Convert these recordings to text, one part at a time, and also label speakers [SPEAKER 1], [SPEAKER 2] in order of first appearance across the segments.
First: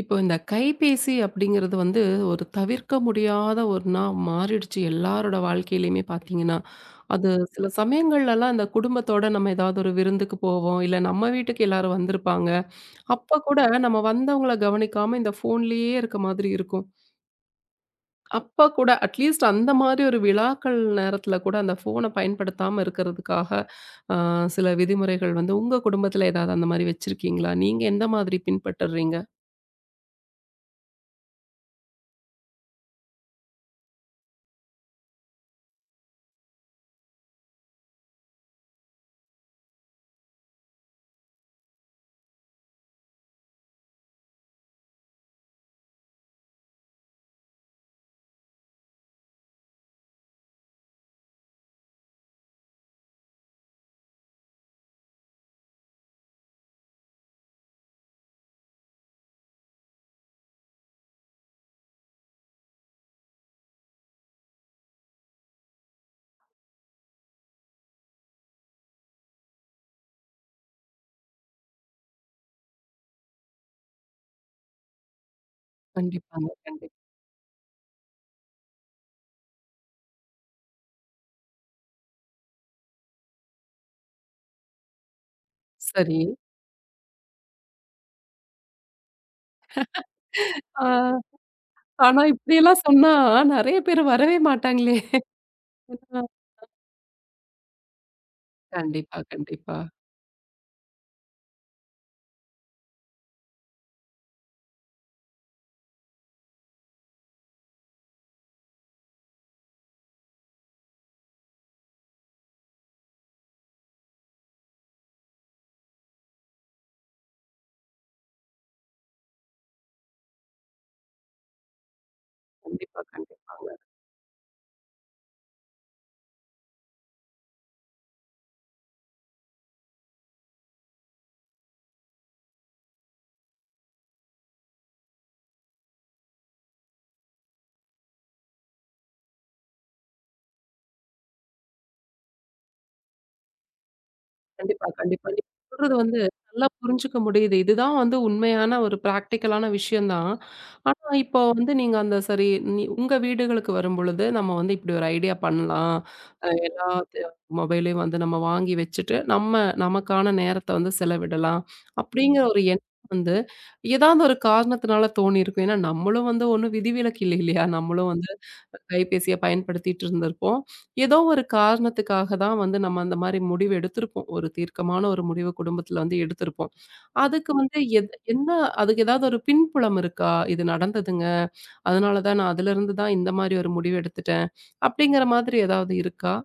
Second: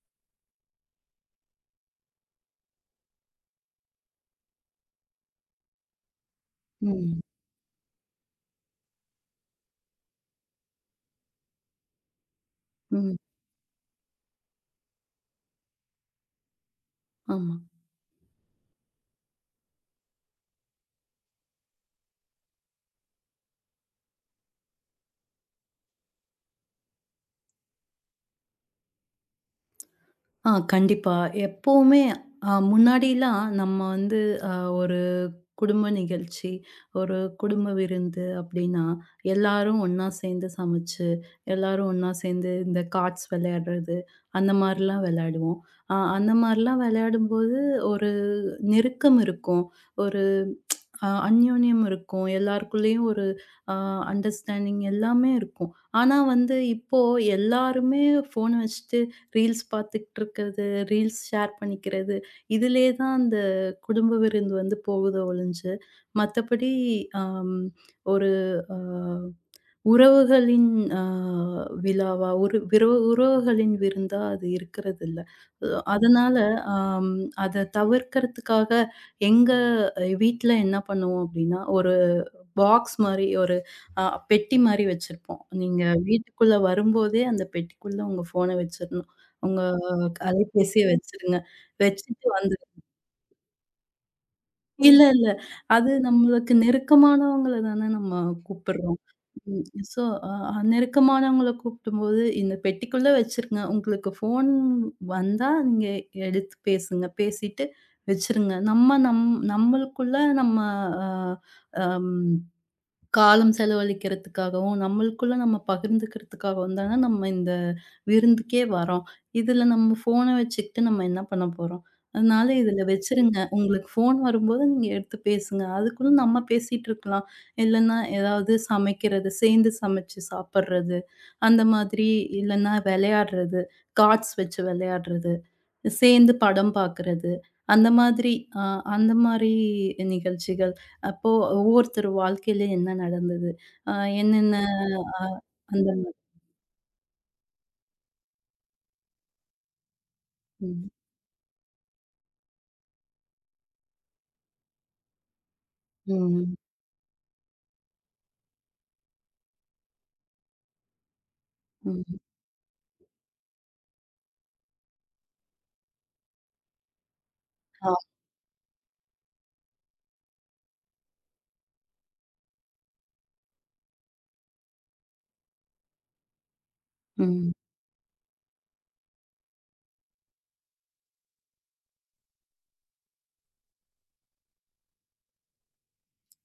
[SPEAKER 1] இப்போ இந்த கைபேசி அப்படிங்கிறது வந்து ஒரு தவிர்க்க முடியாத ஒண்ணா மாறிடுச்சு எல்லாரோட வாழ்க்கையிலையுமே பார்த்தீங்கன்னா.
[SPEAKER 2] ம்.
[SPEAKER 1] அது சில சமயங்கள்லலாம் இந்த குடும்பத்தோட நம்ம ஏதாவது ஒரு விருந்துக்கு போவோம், இல்ல நம்ம வீட்டுக்கு எல்லாரும் வந்திருப்பாங்க.
[SPEAKER 2] ம்.
[SPEAKER 1] அப்ப கூட நம்ம வந்தவங்கள கவனிக்காம இந்த ஃபோன்லயே இருக்க மாதிரி இருக்கும்.
[SPEAKER 2] ஆமா.
[SPEAKER 1] அப்ப கூட அட்லீஸ்ட் அந்த மாதிரி ஒரு விழாக்கள் நேரத்துல கூட அந்த ஃபோன பயன்படுத்தாம இருக்கிறதுக்காக அ சில விதிமுறைகள் வந்து உங்க குடும்பத்துல ஏதாவது அந்த மாரி வச்சிருக்கீங்களா? நீங்க எந்த மாதிரி பின்பற்றுறீங்க?
[SPEAKER 2] ஆ கண்டிப்பா. எப்பவுமே முன்னாடிலாம் நம்ம வந்து அ ஒரு குடும்ப நிகழ்ச்சி, ஒரு குடும்ப விருந்து அப்டின்னா, எல்லாரும் ஒண்ணா சேர்ந்து சமைச்சு, எல்லாரும் ஒண்ணா சேர்ந்து இந்த கார்ட்ஸ் விளையாடுறது, அந்த மாரிலாம் விளையாடுவோம். அந்த மாரிலாம் விளையாடும்போது ஒரு நெருக்கம் இருக்கும். ஒரு அந்யோன்யம் இருக்கும். எல்லாருக்குள்ளேயும் ஒரு அ அண்டர்ஸ்டாண்டிங் எல்லாமே இருக்கும். ஆனா வந்து இப்போ எல்லாருமே ஃபோன் வச்சுட்டு ரீல்ஸ் பார்த்துக்கிட்டு இருக்கிறது, ரீல்ஸ் ஷேர் பண்ணிக்கிறது. இதிலேயே தான் அந்த குடும்ப விருந்து வந்து போகுதே ஒழிஞ்சு, மத்தபடி அம் ஒரு அ உறவுகளின் அ விழாவா, ஒரு விரவு உறவுகளின் விருந்தா அது இருக்கிறதில்ல. அதனால
[SPEAKER 1] கண்டிப்பாங்க, கண்டிப்பா.
[SPEAKER 2] அம் அத தவிர்க்கிறதுக்காக எங்க வீட்ல என்ன பண்ணுவோம் அப்படின்னா, ஒரு பாக்ஸ் மாரி ஒரு அ பெட்டி மாரி வச்சிருப்போம். நீங்க
[SPEAKER 1] சரி.
[SPEAKER 2] வீட்டுக்குள்ள வரும்போதே அந்த பெட்டிக்குள்ள உங்க ஃபோன வச்சிரணும். உங்க அலைபேசிய
[SPEAKER 1] ஆ,
[SPEAKER 2] வச்சிருங்க.
[SPEAKER 1] ஆனா
[SPEAKER 2] வச்சுட்டு வந்து
[SPEAKER 1] இப்படியெல்லாம் சொன்னா நெறைய பேர் வரவே மாட்டாங்களே!
[SPEAKER 2] இல்ல, இல்ல. அது
[SPEAKER 1] ஆ,
[SPEAKER 2] நம்மளுக்கு நெருக்கமானவங்கள தானே நம்ம கூப்பிடுறோம்.
[SPEAKER 1] கண்டிப்பா,
[SPEAKER 2] ம்.
[SPEAKER 1] கண்டிப்பா.
[SPEAKER 2] ஸோ நெருக்கமானவங்கள கூப்பிடும்போது இந்த பெட்டிக்குள்ள வச்சிருங்க. உங்களுக்கு ஃபோன் வந்தா நீங்க எடுத்து பேசுங்க. பேசிட்டு வச்சிருங்க. நம்மளுக்குள்ள நம்ம அ அம் காலம் செலவழிக்கிறதுக்காகவும், நம்மளுக்குள்ள நம்ம பகிர்ந்துக்கிறதுக்காகவும் தான நம்ம இந்த விருந்துக்கே வரோம். இதுல நம்ம ஃபோன வச்சுக்கிட்டு நம்ம என்ன பண்ண போறோம்? அதனால இதுல
[SPEAKER 1] கண்டிப்பா,
[SPEAKER 2] வச்சுருங்க.
[SPEAKER 1] கண்டிப்பா.
[SPEAKER 2] உங்களுக்கு ஃபோன் வரும்போது நீங்க எடுத்து பேசுங்க. அதுக்குள்ள நம்ம பேசிட்டு இருக்கலாம். இல்லன்னா ஏதாவது சமைக்கிறது, சேர்ந்து சமைச்சு சாப்பிடுறது, அந்த மாதிரி இல்லன்னா விளையாடுறது, கார்ட்ஸ் வச்சு விளையாடுறது, சேர்ந்து படம் பார்க்குறது, அந்த மாதிரி அ அந்த மாரி நிகழ்ச்சிகள் அப்போ ஒவ்வொருத்தர் வாழ்க்கையில என்ன நடந்தது? அ என்னென்ன
[SPEAKER 1] கண்டிப்பா,
[SPEAKER 2] அ
[SPEAKER 1] கண்டிப்பா. நீங்க
[SPEAKER 2] அந்த
[SPEAKER 1] சொல்றது வந்து நல்லா புரிஞ்சுக்க முடியுது. இதுதான் வந்து உண்மையான ஒரு பிராக்டிகலான விஷயம் தான்.
[SPEAKER 2] ம்,
[SPEAKER 1] ஆனா, இப்போ வந்து நீங்க அந்த சரி நீ உங்க வீடுகளுக்கு வரும்பொழுது, நம்ம வந்து இப்படி ஒரு ஐடியா பண்ணலாம்.
[SPEAKER 2] ம்,
[SPEAKER 1] எல்லா த மொபைலையும் வந்து நம்ம வாங்கி வச்சுட்டு, நம்ம நமக்கான நேரத்த வந்து செலவிடலாம்.
[SPEAKER 2] ம்.
[SPEAKER 1] அப்படிங்கிற ஒரு எண்ணம் வந்து ஏதாவது ஒரு காரணத்தினால தோணியிருக்கும். ஏன்னா, நம்மளும் வந்து ஒண்ணும் விதிவிலக்கு இல்லை இல்லையா?
[SPEAKER 2] ஆ,
[SPEAKER 1] நம்மளும் வந்து கைபேசிய பயன்படுத்திட்டு இருந்திருப்போம். ஏதோ ஒரு காரணத்துக்காக தான் வந்து நம்ம அந்த மாரி முடிவு எடுத்திருப்போம். ஒரு தீர்க்கமான ஒரு முடிவு குடும்பத்துல வந்து எடுத்திருப்போம். அதுக்கு
[SPEAKER 2] ம்.
[SPEAKER 1] வந்து என்ன அதுக்கு ஏதாவது ஒரு பின்புலம் இருக்கா? இது நடந்ததுங்க. அதனால தான் நான் அதிலிருந்து தான் இந்த மாரி ஒரு முடிவு எடுத்துட்டேன். அப்படிங்கிற மாதிரி ஏதாவது இருக்கா?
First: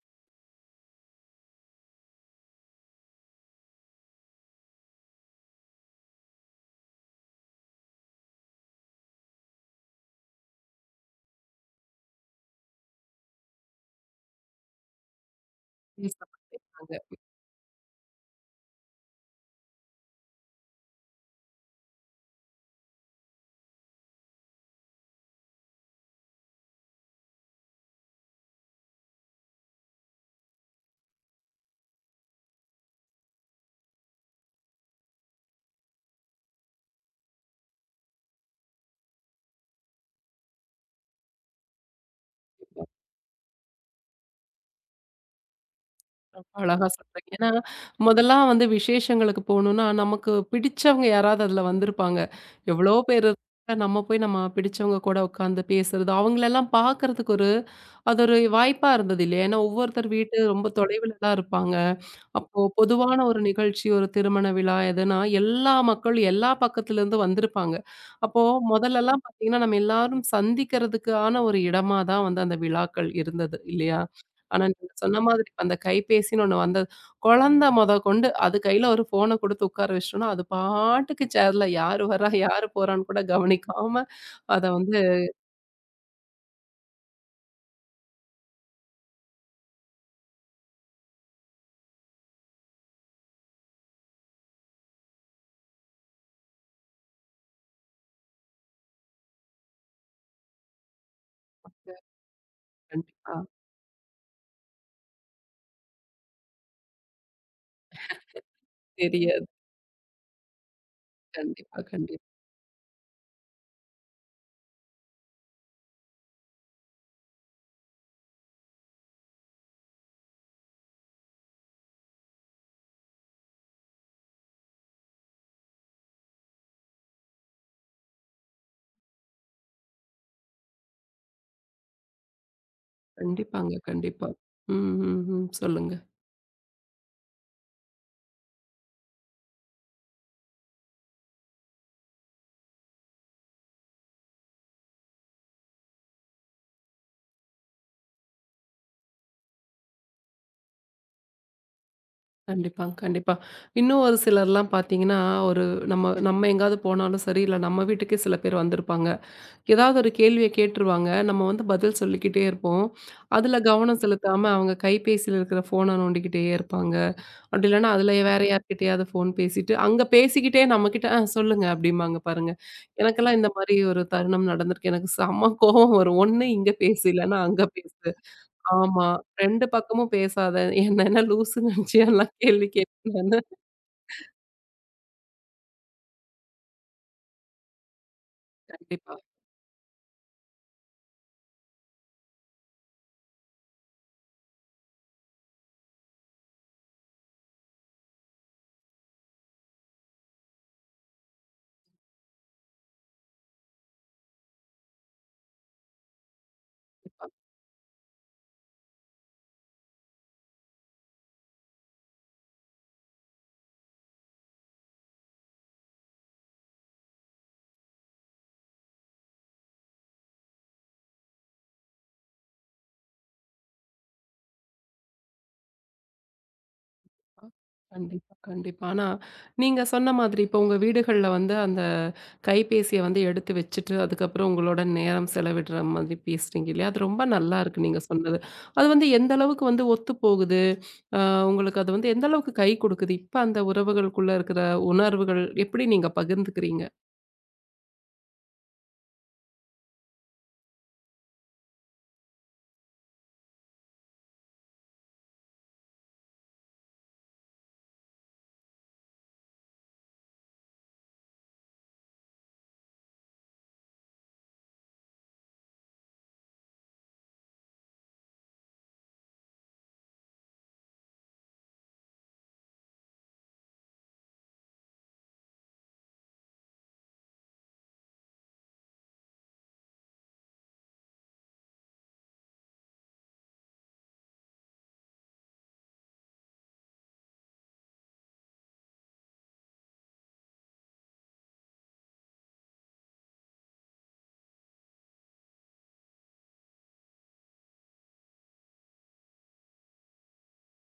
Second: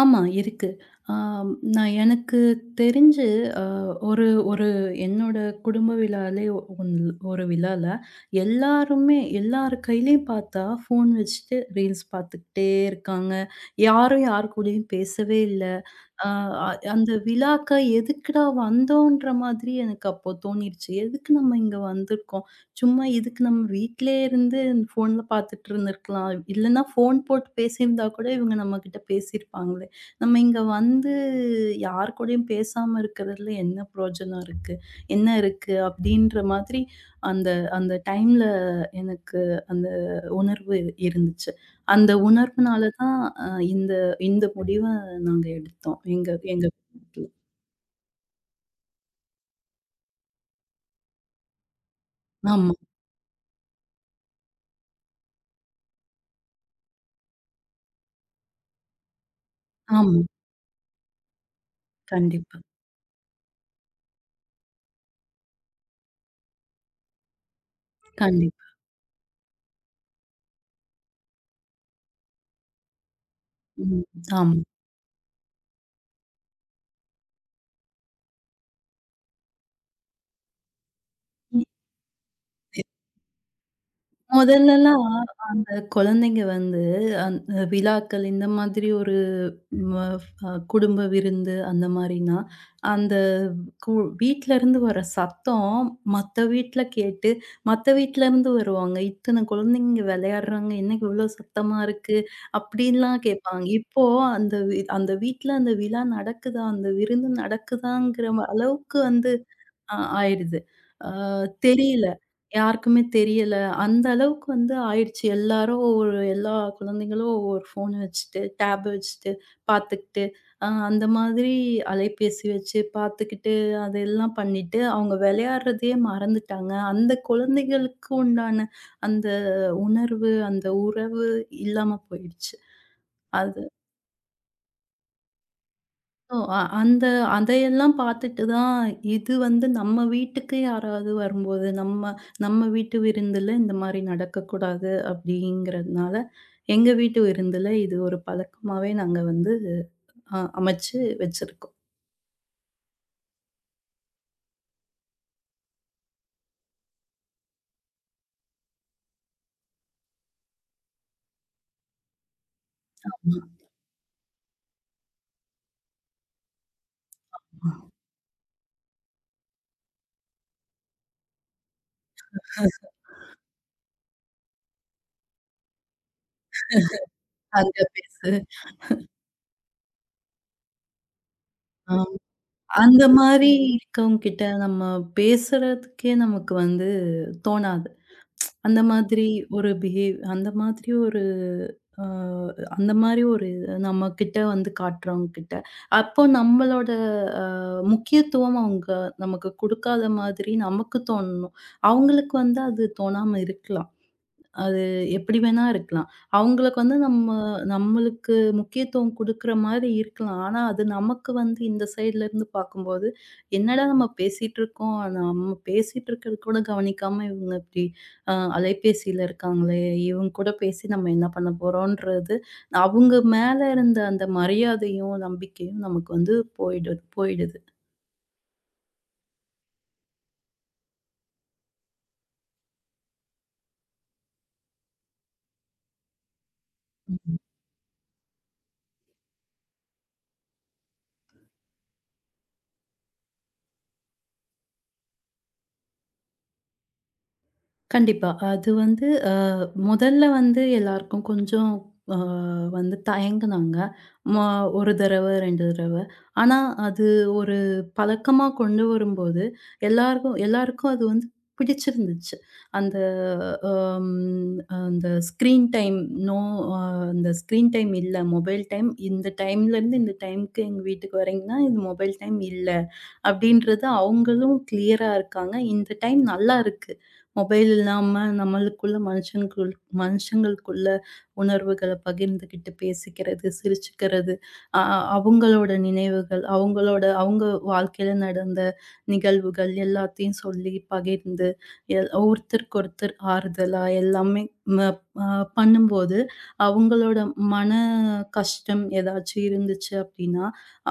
[SPEAKER 2] ஆமா இருக்கு. ஆ நான் எனக்கு தெரிஞ்சு அ ஒரு ஒரு என்னோட குடும்ப விழாலே ஒன் ஒரு விழால எல்லாருமே எல்லார் கையிலயும் பார்த்தா ஃபோன் வச்சுட்டு ரீல்ஸ் பார்த்துக்கிட்டே இருக்காங்க. யாரும் யார் கூடயும் பேசவே இல்ல.
[SPEAKER 1] ப்ளீஸ்
[SPEAKER 2] ஆ
[SPEAKER 1] சொல்லுங்க.
[SPEAKER 2] அந்த விழாக்க எதுக்குடா வந்தோன்ற மாதிரி எனக்கு அப்போ தோணிருச்சு. எதுக்கு நம்ம இங்க வந்திருக்கோம்? சும்மா இதுக்கு நம்ம வீட்லயே இருந்து ஃபோன்ல பார்த்துட்டு இருந்திருக்கலாம். இல்லன்னா ஃபோன் போட்டு பேசியிருந்தா கூட இவங்க நம்மகிட்ட பேசியிருப்பாங்களே. நம்ம இங்க வந்து யார் கூடயும் பேசாம இருக்கிறதுல என்ன பிரயோஜனம் இருக்கு? என்ன இருக்கு? அப்படின்ற மாதிரி அந்த அந்த டைம்ல எனக்கு அந்த உணர்வு இருந்துச்சு. அந்த உணர்வுனால தான் அ இந்த இந்த முடிவ நாங்க எடுத்தோம். எங்க
[SPEAKER 1] ரொம்ப
[SPEAKER 2] எங்க
[SPEAKER 1] அழகா
[SPEAKER 2] வீட்ல.
[SPEAKER 1] சொல்றீங்க. ஏன்னா, முதல்லாம் வந்து விசேஷங்களுக்கு போணும்னா, நமக்கு பிடிச்சவங்க யாராவது அதுல வந்திருப்பாங்க.
[SPEAKER 2] ஆமா,
[SPEAKER 1] எவ்வளோ பேர் இருக்க நம்ம போய் நம்ம பிடிச்சவங்க கூட உட்காந்து பேசுறது, அவங்களெல்லாம் பார்க்கறதுக்கு ஒரு அது ஒரு வாய்ப்பா இருந்தது இல்லையா? ஏன்னா ஒவ்வொருத்தர்
[SPEAKER 2] ஆமா.
[SPEAKER 1] வீட்டு ரொம்ப தொலைவுல தான் இருப்பாங்க.
[SPEAKER 2] கண்டிப்பா,
[SPEAKER 1] அப்போ பொதுவான ஒரு நிகழ்ச்சி, ஒரு திருமண விழா எதுனா, எல்லா மக்களும் எல்லா பக்கத்துலேருந்து வந்திருப்பாங்க. அப்போ
[SPEAKER 2] கண்டிப்பா.
[SPEAKER 1] முதல்லலாம் பார்த்தீங்கன்னா, நம்ம எல்லாரும் சந்திக்கிறதுக்கான ஒரு இடமா தான் வந்து அந்த விழாக்கள் இருந்தது இல்லையா?
[SPEAKER 2] ம். ஆமா.
[SPEAKER 1] ஆனா, நீங்க சொன்ன மாதிரி அந்த கைபேசின்னு ஒண்ணு வந்தது. குழந்தை மொதக்கொண்டு அது கையில ஒரு ஃபோன குடுத்து உட்கார வச்சுட்டோம்னா, அது பாட்டுக்கு சேர்ல யாரு வரா, யாரு போறான்னு கூட கவனிக்காம அத வந்து
[SPEAKER 2] முதல்லலாம் அந்த குழந்தைங்க வந்து, அந்த விழாக்கள் இந்த மாதிரி ஒரு ம குடும்ப விருந்து அந்த மாரினா, அந்த கு வீட்லருந்து வர சத்தம் மத்த வீட்ல கேட்டு, மத்த வீட்லருந்து வருவாங்க. "இத்தன குழந்தைங்க விளையாடுறாங்க, என்ன இவ்ளோ சத்தமா இருக்கு?" அப்படின்லாம்
[SPEAKER 1] கண்டிப்பா
[SPEAKER 2] கேட்பாங்க. இப்போ அந்த அந்த வீட்ல அந்த விழா நடக்குதா, அந்த விருந்து நடக்குதாங்கிற அளவுக்கு வந்து
[SPEAKER 1] தெரியாது.
[SPEAKER 2] ஆயிடுது. ஆ
[SPEAKER 1] கண்டிப்பா,
[SPEAKER 2] தெரியல.
[SPEAKER 1] கண்டிப்பா.
[SPEAKER 2] யாருக்குமே தெரியல. அந்த அளவுக்கு வந்து ஆயிடுச்சு. எல்லாரும் எல்லா குழந்தைங்களும் ஒவ்வொரு ஃபோன் வச்சுட்டு, டேப் வச்சுட்டு, பார்த்துக்கிட்டு, அந்த மாதிரி அலைபேசி வச்சு பார்த்துக்கிட்டு, அதெல்லாம் பண்ணிட்டு, அவங்க விளையாடுறதையே மறந்துட்டாங்க. அந்த குழந்தைகளுக்கு உண்டான அந்த உணர்வு, அந்த உறவு இல்லாம போயிடுச்சு. அது
[SPEAKER 1] கண்டிப்பாங்க, கண்டிப்பா. ம், ம், ம். சொல்லுங்க.
[SPEAKER 2] ஓ! அ அந்த அதையெல்லாம் பார்த்துட்டு தான், இது வந்து நம்ம வீட்டுக்கு யாராவது வரும்போது, நம்ம நம்ம வீட்டு விருந்துல இந்த மாரி நடக்கக்கூடாது அப்படிங்கிறதுனால, எங்க வீட்டு விருந்துல இது ஒரு பழக்கமாவே நாங்க வந்து அமைச்சு வச்சிருக்கோம்.
[SPEAKER 1] கண்டிப்பாங்க, கண்டிப்பா. இன்னும் ஒரு சிலர்லாம் பார்த்தீங்கன்னா, ஒரு நம்ம நம்ம எங்கேயாவது போனாலும் சரி, இல்ல நம்ம வீட்டுக்கே சில பேர் வந்திருப்பாங்க. ஏதாவது ஒரு கேள்விய கேட்டுருவாங்க. நம்ம வந்து பதில் சொல்லிக்கிட்டே இருப்போம்.
[SPEAKER 2] ஆமா.
[SPEAKER 1] அதுல கவனம் செலுத்தாம அவங்க கைபேசியில இருக்கிற ஃபோன நோண்டிக்கிட்டே இருப்பாங்க. அப்படி இல்லன்னா அதுல வேற யார்கிட்டயாவது ஃபோன் பேசிட்டு, அங்க பேசிக்கிட்டே நம்மகிட்ட "ஆ சொல்லுங்க" அப்படிம்பாங்க பாருங்க. எனக்கெல்லாம் இந்த மாரி ஒரு தருணம் நடந்திருக்கு. எனக்கு செம்ம கோவம் வரும். ஒண்ணு இங்க பேசு, இல்லன்னா அங்க
[SPEAKER 2] அங்க
[SPEAKER 1] பேசு.
[SPEAKER 2] பேசு
[SPEAKER 1] ஆமா. 2 பக்கமும் பேசாத. என்ன என்ன லூசுன்னு நெனச்சியா
[SPEAKER 2] ஆம்.
[SPEAKER 1] எல்லாம் கேள்வி
[SPEAKER 2] அந்த
[SPEAKER 1] கேட்பேன் நானு.
[SPEAKER 2] மாரி இருக்கவங்ககிட்ட நம்ம பேசுறதுக்கே நமக்கு வந்து தோணாது. அந்த
[SPEAKER 1] கண்டிப்பா.
[SPEAKER 2] மாதிரி அந்த மாதிரி ஒரு அ அந்த மாரி ஒரு நம்மகிட்ட வந்து காட்டுறவங்க கிட்ட, அப்போ நம்மளோட அ முக்கியத்துவம் அவங்க நமக்கு குடுக்காத மாதிரி நமக்கு தோணணும். அவங்களுக்கு வந்து அது தோணாம இருக்கலாம். அது எப்படி வேணா இருக்கலாம். அவங்களுக்கு வந்து நம்மளுக்கு முக்கியத்துவம் குடுக்குற மாரி இருக்கலாம். ஆனா, அது நமக்கு வந்து இந்த சைட்லருந்து பார்க்கும்போது, "என்னடா நம்ம பேசிட்டு இருக்கோம். நம்ம பேசிட்டு இருக்கிறது கூட கவனிக்காம இவங்க இப்படி அலைபேசியில இருக்காங்களே! இவங்க கூட பேசி நம்ம என்ன பண்ண போறோன்றது" அவங்க மேல இருந்த அந்த மரியாதையும், நம்பிக்கையும் நமக்கு வந்து போயிடுது
[SPEAKER 1] அ
[SPEAKER 2] போயிடுது.
[SPEAKER 1] கண்டிப்பா, கண்டிப்பா. ஆனா, நீங்க சொன்ன மாதிரி இப்போ உங்க வீடுகள்ல வந்து அந்த கைபேசிய வந்து எடுத்து வச்சுட்டு, அதுக்கப்புறம் உங்களோட நேரம் செலவிடுற மாதிரி பேசுறீங்க இல்லையா? அது ரொம்ப நல்லா இருக்கு நீங்க சொன்னது. அது வந்து எந்த அளவுக்கு வந்து ஒத்து போகுது? அ உங்களுக்கு அது வந்து எந்த அளவுக்கு கை குடுக்குது? இப்ப அந்த உறவுகளுக்குள்ள இருக்கிற உணர்வுகள் எப்படி நீங்க பகிர்ந்துக்கிறீங்க?
[SPEAKER 2] கண்டிப்பா. அது வந்து முதல்ல வந்து எல்லாருக்கும் கொஞ்சம் அ வந்து தயங்குனாங்க. மொ 1 தடவ, 2 தடவ. ஆனா, அது ஒரு பழக்கமா கொண்டு வரும்போது, எல்லாருக்கும் எல்லாருக்கும் அது வந்து பிடிச்சிருந்துச்சு. அந்த அம் அந்த ஸ்க்ரீன் டைம் நோ அ அந்த ஸ்க்ரீன் டைம் இல்ல. மொபைல் டைம் இந்த டைம்லேருந்து இந்த டைம்க்கு எங்க வீட்டுக்கு வரீங்கன்னா, இது மொபைல் டைம் இல்ல. அப்படின்றது அவங்களும் கிளியரா இருக்காங்க. இந்த டைம் நல்லா இருக்கு. மொபைல் இல்லாம நம்மளுக்குள்ள மனுஷங்களுக்குள்ள உணர்வுகள பகிர்ந்துகிட்டு பேசிக்கிறது, சிரிச்சுக்கிறது, அ அவங்களோட நினைவுகள், அவங்க வாழ்க்கையில நடந்த நிகழ்வுகள் எல்லாத்தையும் சொல்லி பகிர்ந்து, ஒருத்தருக்கு ஒருத்தர் ஆறுதலா எல்லாமே ம அ பண்ணும்போது, அவங்களோட மன கஷ்டம் ஏதாச்சும் இருந்துச்சு அப்படின்னா,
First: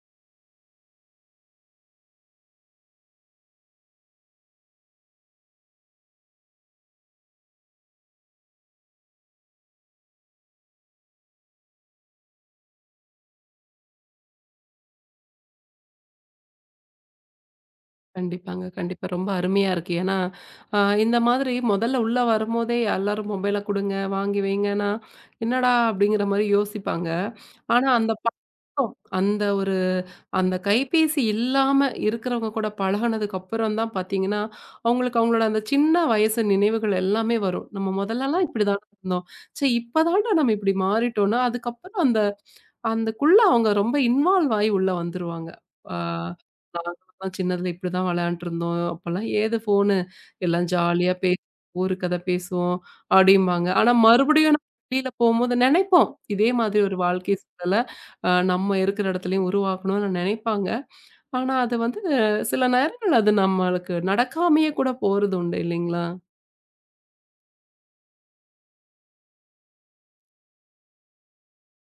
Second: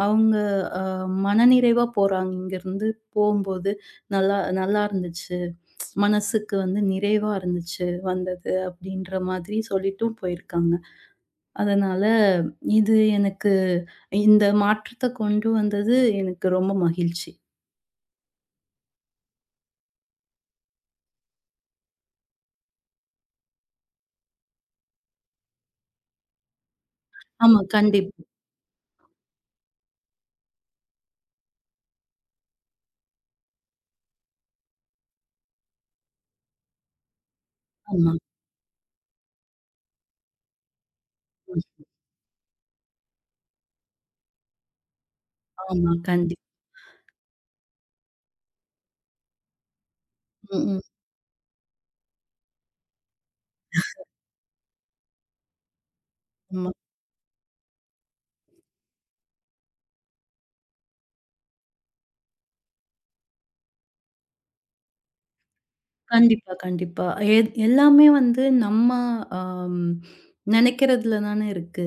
[SPEAKER 2] அவங்க அ மனநிறைவா போறாங்க. இங்கருந்து போம்போது நல்லா நல்லா இருந்துச்சு. மனசுக்கு வந்து நிறைவா இருந்துச்சு வந்தது அப்படின்ற மாதிரி சொல்லிட்டும் போயிருக்காங்க. அதனால இது எனக்கு இந்த மாற்றத்த கொண்டு வந்தது எனக்கு ரொம்ப மகிழ்ச்சி.
[SPEAKER 1] கண்டிப்பாங்க. கண்டிப்பா. ரொம்ப அருமையா இருக்கு. ஏன்னா, அ இந்த மாதிரி முதல்ல உள்ள வரும்போதே எல்லாரும் மொபைல குடுங்க, வாங்கி வைங்கன்னா, என்னடா அப்படிங்கிற மாரி யோசிப்பாங்க.
[SPEAKER 2] ஆமா,
[SPEAKER 1] ஆனா அந்த
[SPEAKER 2] கண்டிப்பா.
[SPEAKER 1] பழக்கம், அந்த ஒரு அந்த கைபேசி இல்லாம இருக்கிறவங்க கூட பழகுனதுக்கு அப்புறம் தான் பார்த்தீங்கன்னா, அவங்களுக்கு அவங்களோட அந்த சின்ன வயசு நினைவுகள் எல்லாமே வரும். நம்ம
[SPEAKER 2] ஆமா.
[SPEAKER 1] முதல்லலாம் இப்படிதான இருந்தோம். ச்சே இப்ப தான்டா நம்ம இப்படி மாறிட்டோம்னா,
[SPEAKER 2] ம்.
[SPEAKER 1] அதுக்கப்புறம் அந்த அந்தக்குள்ள அவங்க ரொம்ப இன்வால்வ் ஆயி உள்ள வந்துருவாங்க.
[SPEAKER 2] ஆமா.
[SPEAKER 1] ஆ
[SPEAKER 2] கண்டிப்பா.
[SPEAKER 1] நாங்கலாம் சின்னதுல இப்படிதான் விளையாண்டுருந்தோம். அப்பலாம் ஏது ஃபோனு
[SPEAKER 2] ம்,
[SPEAKER 1] எல்லாம்
[SPEAKER 2] ம்.
[SPEAKER 1] ஜாலியா பேசி ஊரு கதை பேசுவோம் அப்படிம்பாங்க. ஆனா மறுபடியும் நம்ம வெளியில போம்போது நினைப்போம். இதே
[SPEAKER 2] ஆமா.
[SPEAKER 1] மாதிரி ஒரு வாழ்க்கை சூழல நம்ம இருக்கிற இடத்துலயும் உருவாக்கணும்னு நினைப்பாங்க. ஆனா அது வந்து சில நேரங்கள் அது நம்மளுக்கு நடக்காமயே கூட போறது உண்டு இல்லைங்களா?
[SPEAKER 2] கண்டிப்பா, கண்டிப்பா. எ எல்லாமே வந்து நம்ம அம் நெனைக்கிறதுல தானே இருக்கு.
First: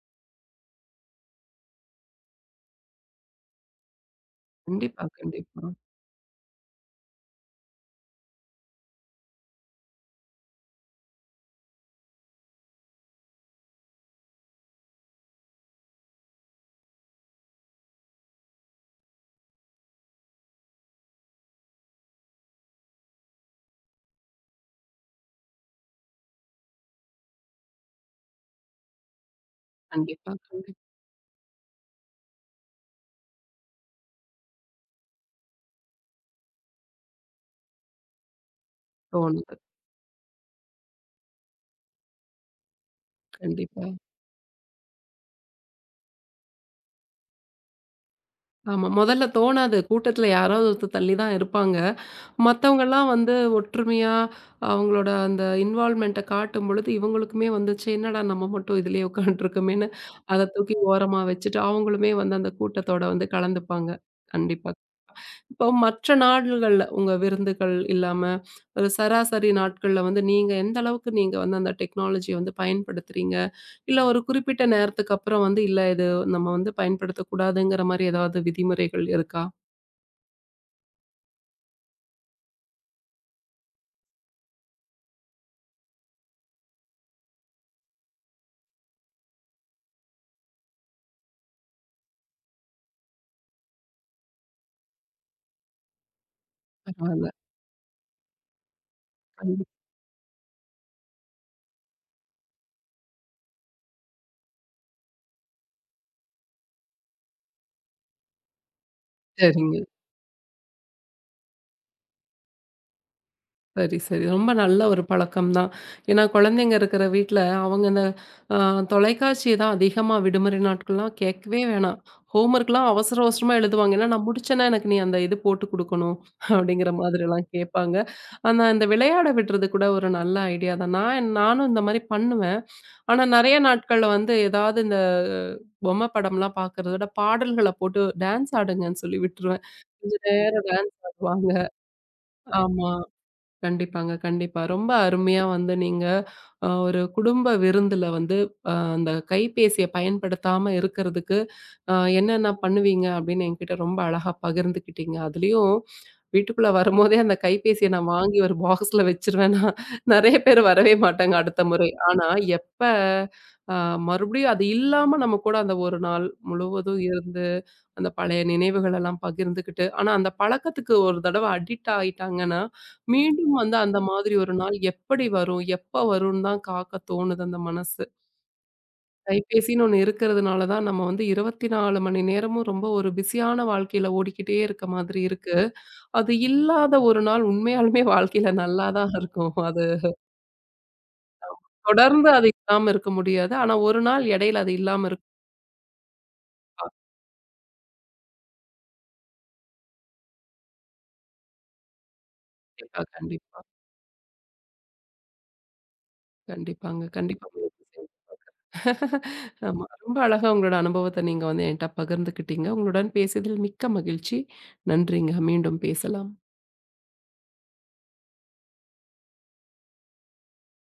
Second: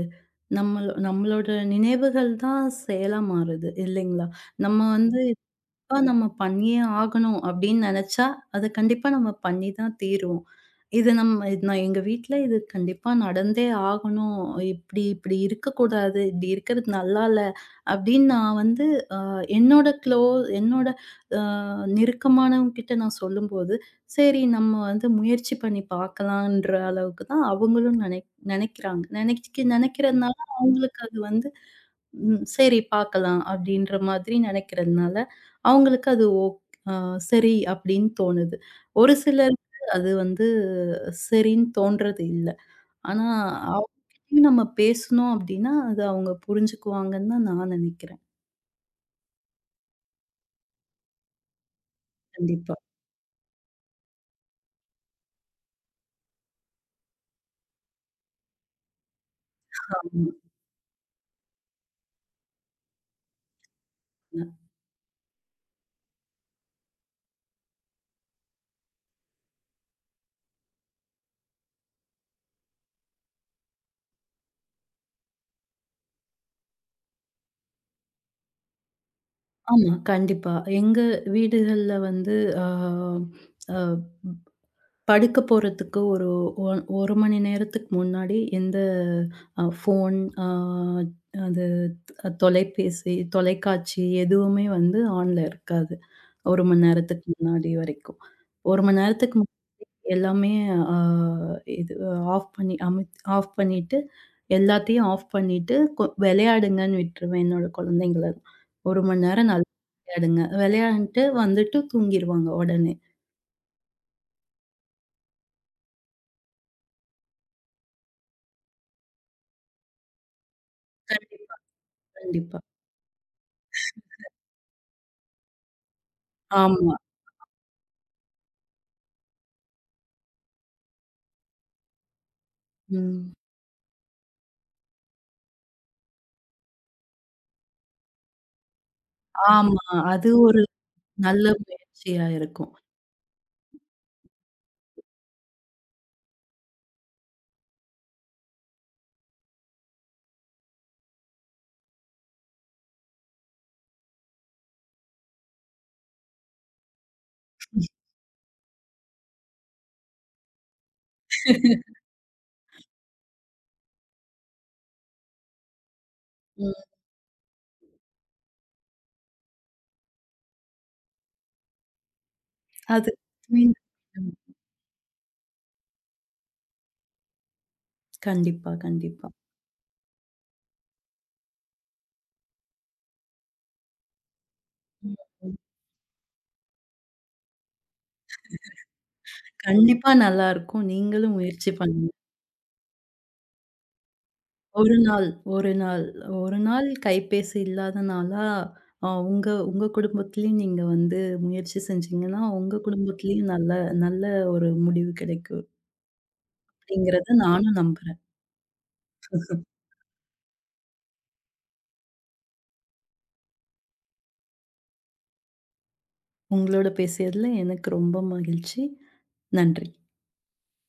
[SPEAKER 2] நம்மளோட நினைவுகள் தான் செயலா மாறுது இல்லைங்களா? நம்ம
[SPEAKER 1] கண்டிப்பா,
[SPEAKER 2] வந்து
[SPEAKER 1] கண்டிப்பா.
[SPEAKER 2] இப்ப நம்ம பண்ணியே ஆகணும் அப்படின்னு நெனைச்சா, அத கண்டிப்பா நம்ம பண்ணி தான் தீருவோம். இது நம்ம இது நான் எங்க வீட்ல இது கண்டிப்பா நடந்தே ஆகணும். இப்படி இப்படி இருக்கக்கூடாது. இப்படி இருக்கிறது நல்லா இல்ல அப்படின்னு நான் வந்து என்னோட க்ளோ என்னோட அ நெருக்கமானவங்க கிட்ட நான் சொல்லும்போது, சரி நம்ம வந்து முயற்சி பண்ணி பார்க்கலான்ற அளவுக்கு தான் அவங்களும் நெனைக்கிறாங்க.
[SPEAKER 1] கண்டிப்பா,
[SPEAKER 2] நெனைக்கிறதுனால
[SPEAKER 1] கண்டிப்பா.
[SPEAKER 2] அவங்களுக்கு அது வந்து சரி பார்க்கலாம் அப்படின்ற மாதிரி நெனைக்கிறதுனால, அவங்களுக்கு அது ஓ அ சரி அப்படின்னு தோணுது. ஒரு
[SPEAKER 1] தோணுது.
[SPEAKER 2] சிலருக்கு அது வந்து சரின்னு தோன்றது இல்ல. ஆனா
[SPEAKER 1] கண்டிப்பா.
[SPEAKER 2] அவங்க கிட்டயும் நம்ம பேசணும் அப்படின்னா, அது அவங்க புரிஞ்சுக்குவாங்கன்னு தான் நான் நெனைக்கிறேன்.
[SPEAKER 1] ஆமா. மொதல்ல தோணாது. கூட்டத்துல யாராவது ஒருத்தர் தள்ளி தான் இருப்பாங்க.
[SPEAKER 2] கண்டிப்பா.
[SPEAKER 1] மத்தவங்கலாம் வந்து ஒற்றுமையா அவங்களோட அந்த இன்வால்வ்மென்ட்ட காட்டும் பொழுது, இவங்களுக்குமே வந்துச்சு, "என்னடா நம்ம மட்டும் இதுலயே உட்காந்துட்டுருக்கோமேன்னு"
[SPEAKER 2] ஆமா.
[SPEAKER 1] அத தூக்கி ஓரமா வச்சுட்டு, அவங்களுமே வந்து அந்த கூட்டத்தோட வந்து கலந்துப்பாங்க. கண்டிப்பா. இப்போ மற்ற நாள்கள்ல உங்க விருந்துகள் இல்லாம, ஒரு சராசரி நாட்கள்ல வந்து நீங்க எந்த அளவுக்கு நீங்க வந்து அந்த டெக்னாலஜிய வந்து பயன்படுத்துறீங்க? இல்ல ஒரு குறிப்பிட்ட நேரத்துக்கு அப்புறம் வந்து, இல்ல இது நம்ம வந்து பயன்படுத்தக்கூடாதுங்கிற மாரி ஏதாவது விதிமுறைகள் இருக்கா?
[SPEAKER 2] ஆமா, கண்டிப்பா. எங்க வீடுகள்ல வந்து அ அ படுக்க போறதுக்கு ஒரு 1 மணி நேரத்துக்கு முன்னாடி எந்த ஃபோன், அ அது தொலைபேசி, தொலைக்காட்சி எதுவுமே வந்து ஆன்ல இருக்காது. 1 மணி
[SPEAKER 1] பரவால்ல.
[SPEAKER 2] நேரத்துக்கு முன்னாடி வரைக்கும். 1 மணி நேரத்துக்கு
[SPEAKER 1] கண்டிப்
[SPEAKER 2] எல்லாமே அ இது ஆஃப் பண்ணிட்டு, எல்லாத்தையும் ஆஃப் பண்ணிட்டு, விளையாடுங்கன்னு விட்டுருவேன் என்னோட குழந்தைங்கள. 1 மணி நேரம் நல்லா
[SPEAKER 1] சரிங்க.
[SPEAKER 2] விளையாடுங்க. விளையாண்ட்டு வந்துட்டு தூங்கிருவாங்க உடனே.
[SPEAKER 1] சரி, சரி. ரொம்ப நல்ல ஒரு பழக்கம் தான். ஏன்னா குழந்தைங்க இருக்கிற வீட்ல அவங்க இந்த அ தொலைக்காட்சிய தான் அதிகமா விடுமுறை நாட்கள்லாம்
[SPEAKER 2] கண்டிப்பா,
[SPEAKER 1] கேட்கவே வேணாம்.
[SPEAKER 2] கண்டிப்பா.
[SPEAKER 1] ஹோம்வொர்க்லாம் அவசர அவசரமா எழுதுவாங்க. ஏன்னா நான் முடிச்சேன்னா எனக்கு நீ அந்த இது போட்டு குடுக்கணும் அப்படிங்கிற
[SPEAKER 2] ஆமா.
[SPEAKER 1] மாதிரிலாம் கேட்பாங்க. ஆனா இந்த விளையாட விடுறது கூட ஒரு நல்ல ஐடியா தான். நானும் இந்த மாரி பண்ணுவேன். ஆனா
[SPEAKER 2] ம்.
[SPEAKER 1] நெறைய நாட்கள்ல வந்து ஏதாவது இந்த அஹ், பொம்மை படம்லாம் பார்க்கறத விட பாடல்கள போட்டு டான்ஸ் ஆடுங்கன்னு சொல்லி விட்டுருவேன்.
[SPEAKER 2] ஆமா.
[SPEAKER 1] கொஞ்ச
[SPEAKER 2] அது ஒரு
[SPEAKER 1] நேரம் டான்ஸ்
[SPEAKER 2] நல்ல
[SPEAKER 1] ஆடுவாங்க.
[SPEAKER 2] முயற்சியா இருக்கும்.
[SPEAKER 1] ஆமா. கண்டிப்பாங்க, கண்டிப்பா. ரொம்ப அருமையா வந்து நீங்க ஒரு குடும்ப விருந்துல வந்து அந்த கைபேசிய பயன்படுத்தாம இருக்கிறதுக்கு என்னென்ன பண்ணுவீங்க அப்படின்னு என்கிட்ட ரொம்ப அழகா பகிர்ந்துக்கிட்டீங்க. அதுலயும் வீட்டுக்குள்ள வரும்போதே அந்த கைபேசிய நான் வாங்கி ஒரு பாக்ஸ்ல வச்சுருவேன்னா, நெறைய பேர் வரவே மாட்டாங்க அடுத்த முறை. ஆனா எப்ப அ மறுபடியும் அது இல்லாம நம்ம கூட அந்த ஒரு நாள்
[SPEAKER 2] ம்.
[SPEAKER 1] முழுவதும் இருந்து, அந்த பழைய நினைவுகள் எல்லாம் பகிர்ந்துக்கிட்டு ஆனா அந்த பழக்கத்துக்கு ஒரு தடவ அடிக்ட் ஆயிட்டாங்கன்னா,
[SPEAKER 2] அது
[SPEAKER 1] மீண்டும் வந்து
[SPEAKER 2] மீண்டும்
[SPEAKER 1] அந்த மாதிரி ஒரு
[SPEAKER 2] மீண்டும்
[SPEAKER 1] நாள் எப்படி வரும்? எப்ப வரும்ன்னு தான் காக்க தோணுது அந்த மனசு.
[SPEAKER 2] கண்டிப்பா, கண்டிப்பா.
[SPEAKER 1] கைபேசின்னு ஒண்ணு இருக்கிறதுனால தான் நம்ம வந்து 24 மணி நேரமும் ரொம்ப ஒரு பிஸியான வாழ்க்கையில ஓடிக்கிட்டே இருக்க மாதிரி இருக்கு.
[SPEAKER 2] ம்.
[SPEAKER 1] அது இல்லாத ஒரு நாள் உண்மையாலுமே வாழ்க்கையில நல்லா தான் இருக்கும். அது
[SPEAKER 2] கண்டிப்பா நல்லாருக்கும். நீங்களும் முயற்சி பண்ணுங்க.
[SPEAKER 1] தொடர்ந்து அது இல்லாம இருக்க முடியாது. ஆனா ஒரு நாள் இடையில அது
[SPEAKER 2] ஒரு
[SPEAKER 1] இல்லாம
[SPEAKER 2] நாள்,
[SPEAKER 1] இருக்கும்.
[SPEAKER 2] ஒரு நாள், ஒரு நாள் கைபேசி இல்லாத நாளா, உங்க உங்க குடும்பத்திலயும் நீங்க வந்து முயற்சி செஞ்சீங்கன்னா, உங்க
[SPEAKER 1] கண்டிப்பா,
[SPEAKER 2] குடும்பத்திலயும்
[SPEAKER 1] கண்டிப்பா.
[SPEAKER 2] நல்ல நல்ல ஒரு முடிவு கிடைக்கும்
[SPEAKER 1] கண்டிப்பாங்க.
[SPEAKER 2] அப்படிங்கிறத
[SPEAKER 1] கண்டிப்பா
[SPEAKER 2] நானும்
[SPEAKER 1] முயற்சி செய்றேன்.
[SPEAKER 2] நம்புறேன்.
[SPEAKER 1] ஆமா. ரொம்ப அழகா உங்களோட அனுபவத்த நீங்க வந்து என்ட்ட பகிர்ந்துக்கிட்டீங்க. உங்களுடன் பேசியதில் மிக்க மகிழ்ச்சி. நன்றிங்க. மீண்டும் பேசலாம்.
[SPEAKER 2] உங்களோட பேசியதுல எனக்கு ரொம்ப மகிழ்ச்சி. நன்றி.